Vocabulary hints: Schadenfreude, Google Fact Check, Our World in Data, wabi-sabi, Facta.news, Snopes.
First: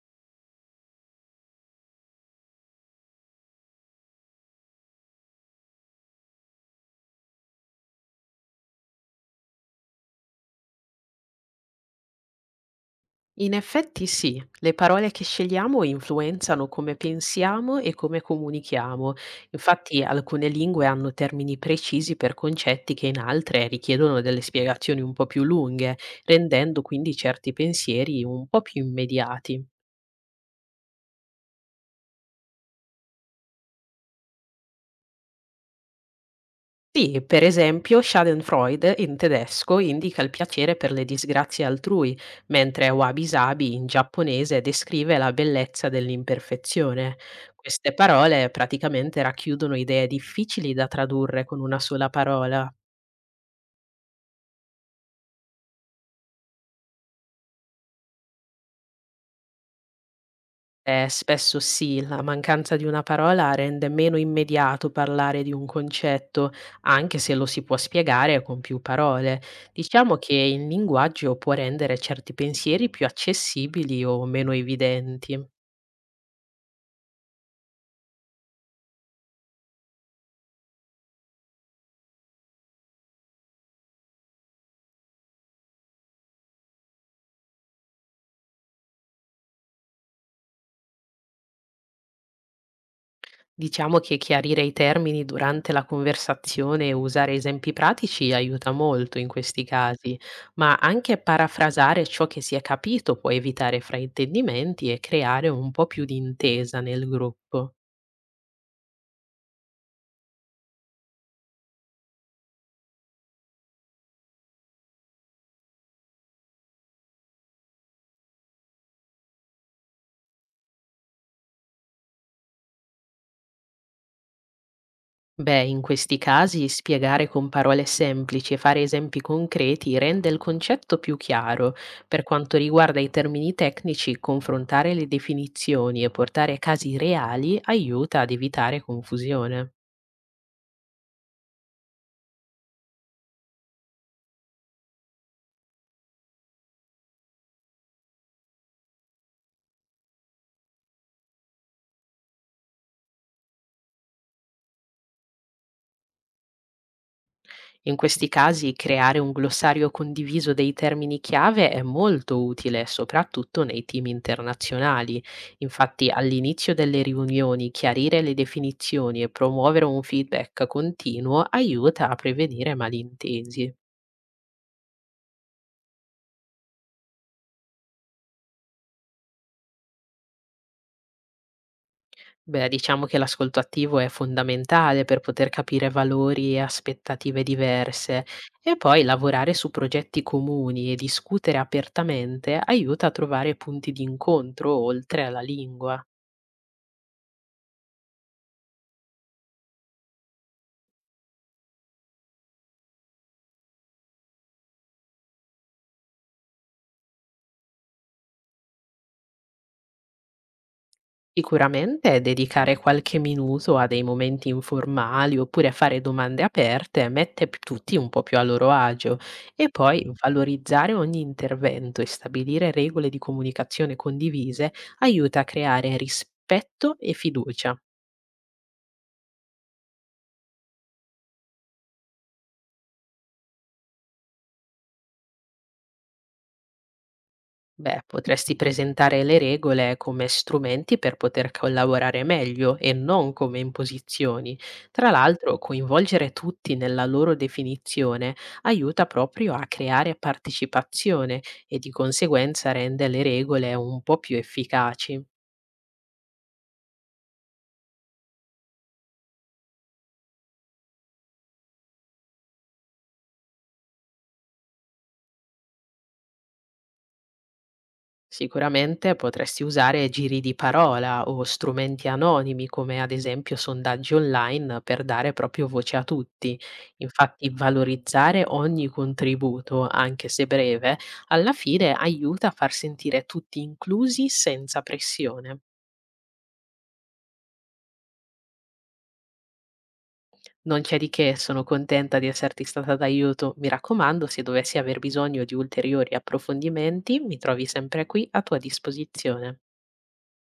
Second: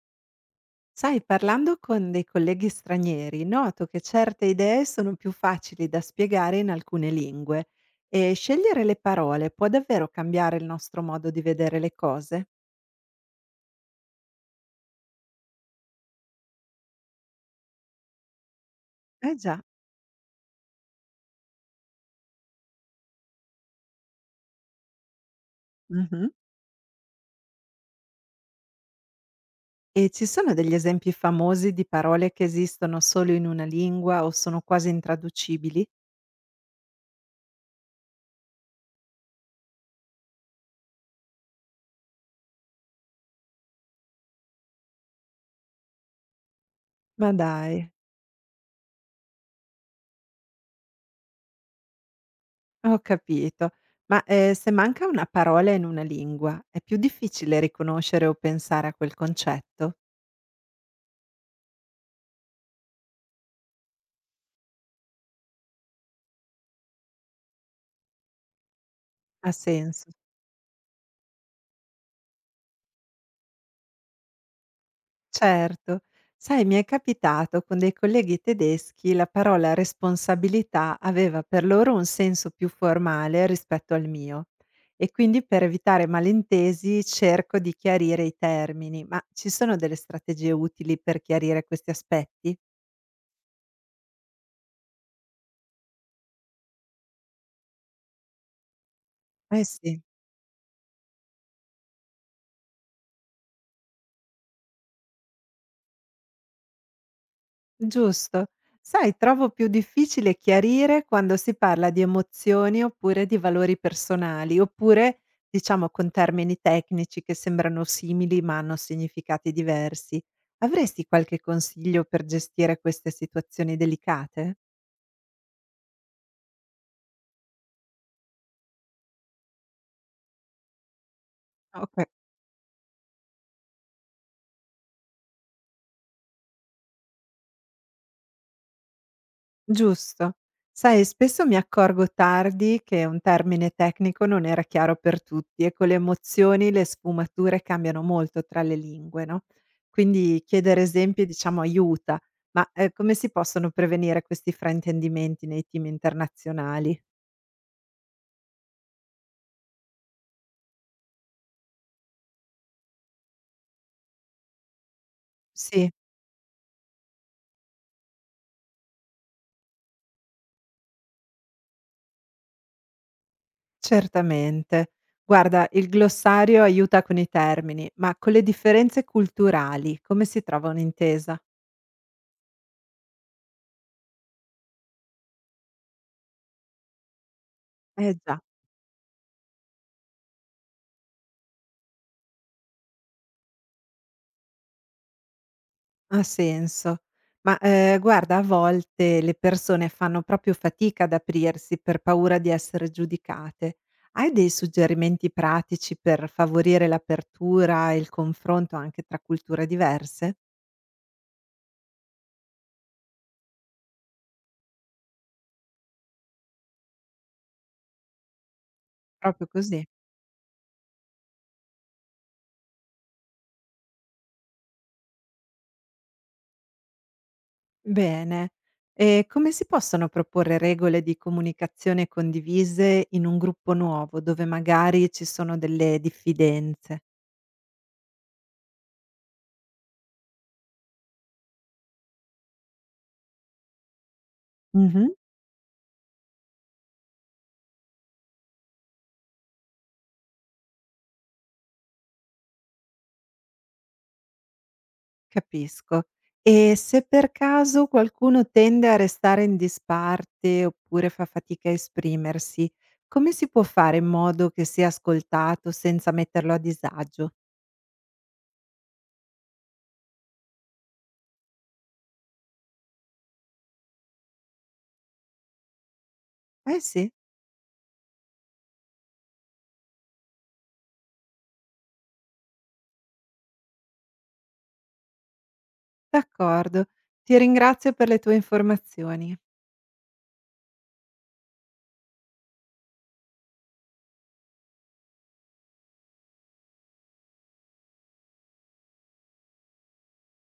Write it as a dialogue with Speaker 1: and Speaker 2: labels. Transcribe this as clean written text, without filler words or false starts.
Speaker 1: Sai, parlando con dei colleghi stranieri, noto che certe idee sono più facili da spiegare in alcune lingue e scegliere le parole può davvero cambiare il nostro modo di vedere le cose.
Speaker 2: In effetti sì, le parole che scegliamo influenzano come pensiamo e come comunichiamo.
Speaker 1: Eh già.
Speaker 2: Infatti alcune lingue hanno termini precisi per concetti che in altre richiedono delle spiegazioni un po' più lunghe,
Speaker 1: Mhm.
Speaker 2: rendendo quindi certi pensieri un po' più immediati.
Speaker 1: E ci sono degli esempi famosi di parole che esistono solo in una lingua o sono quasi intraducibili?
Speaker 2: Sì, per esempio Schadenfreude in tedesco indica il piacere per le disgrazie altrui, mentre wabi-sabi in giapponese descrive la bellezza dell'imperfezione.
Speaker 1: Ma dai,
Speaker 2: Queste parole praticamente racchiudono idee difficili da tradurre con una sola parola.
Speaker 1: ho capito. Se manca una parola in una lingua, è più difficile riconoscere o pensare a quel concetto?
Speaker 2: Spesso sì, la mancanza di una parola rende meno immediato parlare di un concetto, anche se lo si può spiegare con più parole.
Speaker 1: Ha senso.
Speaker 2: Diciamo che il linguaggio può rendere certi pensieri più accessibili o meno evidenti.
Speaker 1: Certo. Sai, mi è capitato con dei colleghi tedeschi la parola responsabilità aveva per loro un senso più formale rispetto al mio e quindi per evitare malintesi cerco di chiarire i termini, ma ci sono delle strategie utili per chiarire questi aspetti?
Speaker 2: Diciamo che chiarire i termini durante la conversazione e usare esempi pratici aiuta molto in questi
Speaker 1: Eh sì.
Speaker 2: casi, ma anche parafrasare ciò che si è capito può evitare fraintendimenti e creare un po' più di intesa nel gruppo.
Speaker 1: Giusto. Sai, trovo più difficile chiarire quando si parla di emozioni oppure di valori personali, oppure diciamo con termini tecnici che sembrano simili ma hanno significati diversi. Avresti qualche consiglio per gestire queste situazioni delicate?
Speaker 2: Beh, in questi casi spiegare con parole semplici e fare esempi concreti rende il concetto più chiaro.
Speaker 1: Ok.
Speaker 2: Per quanto riguarda i termini tecnici, confrontare le definizioni e portare casi reali aiuta ad evitare confusione.
Speaker 1: Giusto. Sai, spesso mi accorgo tardi che un termine tecnico non era chiaro per tutti e con le emozioni le sfumature cambiano molto tra le lingue, no? Quindi chiedere esempi, diciamo, aiuta, come si possono prevenire questi fraintendimenti nei team internazionali?
Speaker 2: In questi casi creare un glossario condiviso dei termini chiave è molto utile, soprattutto nei team internazionali.
Speaker 1: Sì,
Speaker 2: Infatti, all'inizio delle riunioni, chiarire le definizioni e promuovere un feedback continuo aiuta a prevenire malintesi.
Speaker 1: certamente. Guarda, il glossario aiuta con i termini, ma con le differenze culturali, come si trova un'intesa?
Speaker 2: Beh, diciamo che l'ascolto attivo è fondamentale per poter capire valori e aspettative
Speaker 1: Eh
Speaker 2: diverse
Speaker 1: già.
Speaker 2: e poi lavorare su progetti comuni e discutere apertamente aiuta a trovare punti di incontro oltre alla lingua.
Speaker 1: Ha senso. Guarda, a volte le persone fanno proprio fatica ad aprirsi per paura di essere giudicate. Hai dei suggerimenti pratici per favorire l'apertura e il confronto anche tra culture diverse?
Speaker 2: Sicuramente dedicare qualche minuto a dei momenti informali oppure a fare domande aperte mette tutti un po' più a loro agio
Speaker 1: Proprio
Speaker 2: e
Speaker 1: così.
Speaker 2: poi valorizzare ogni intervento e stabilire regole di comunicazione condivise aiuta a creare rispetto e fiducia.
Speaker 1: Bene. E come si possono proporre regole di comunicazione condivise in un gruppo nuovo, dove magari ci sono delle diffidenze?
Speaker 2: Beh, potresti presentare le regole come strumenti per poter collaborare meglio e non come imposizioni. Tra
Speaker 1: Mh-mh.
Speaker 2: l'altro, coinvolgere tutti nella loro definizione aiuta proprio a creare partecipazione e di conseguenza rende le regole un po' più efficaci.
Speaker 1: Capisco. E se per caso qualcuno tende a restare in disparte oppure fa fatica a esprimersi, come si può fare in modo che sia ascoltato senza metterlo a disagio?
Speaker 2: Sicuramente potresti usare giri di parola o strumenti anonimi come ad esempio sondaggi online per dare proprio voce a tutti.
Speaker 1: Eh sì,
Speaker 2: Infatti valorizzare ogni contributo, anche se breve, alla fine aiuta a far sentire tutti inclusi senza pressione.
Speaker 1: d'accordo. Ti ringrazio per le tue informazioni.
Speaker 2: Non c'è di che, sono contenta di esserti stata d'aiuto. Mi raccomando, se dovessi aver bisogno di ulteriori approfondimenti, mi trovi sempre qui a tua disposizione.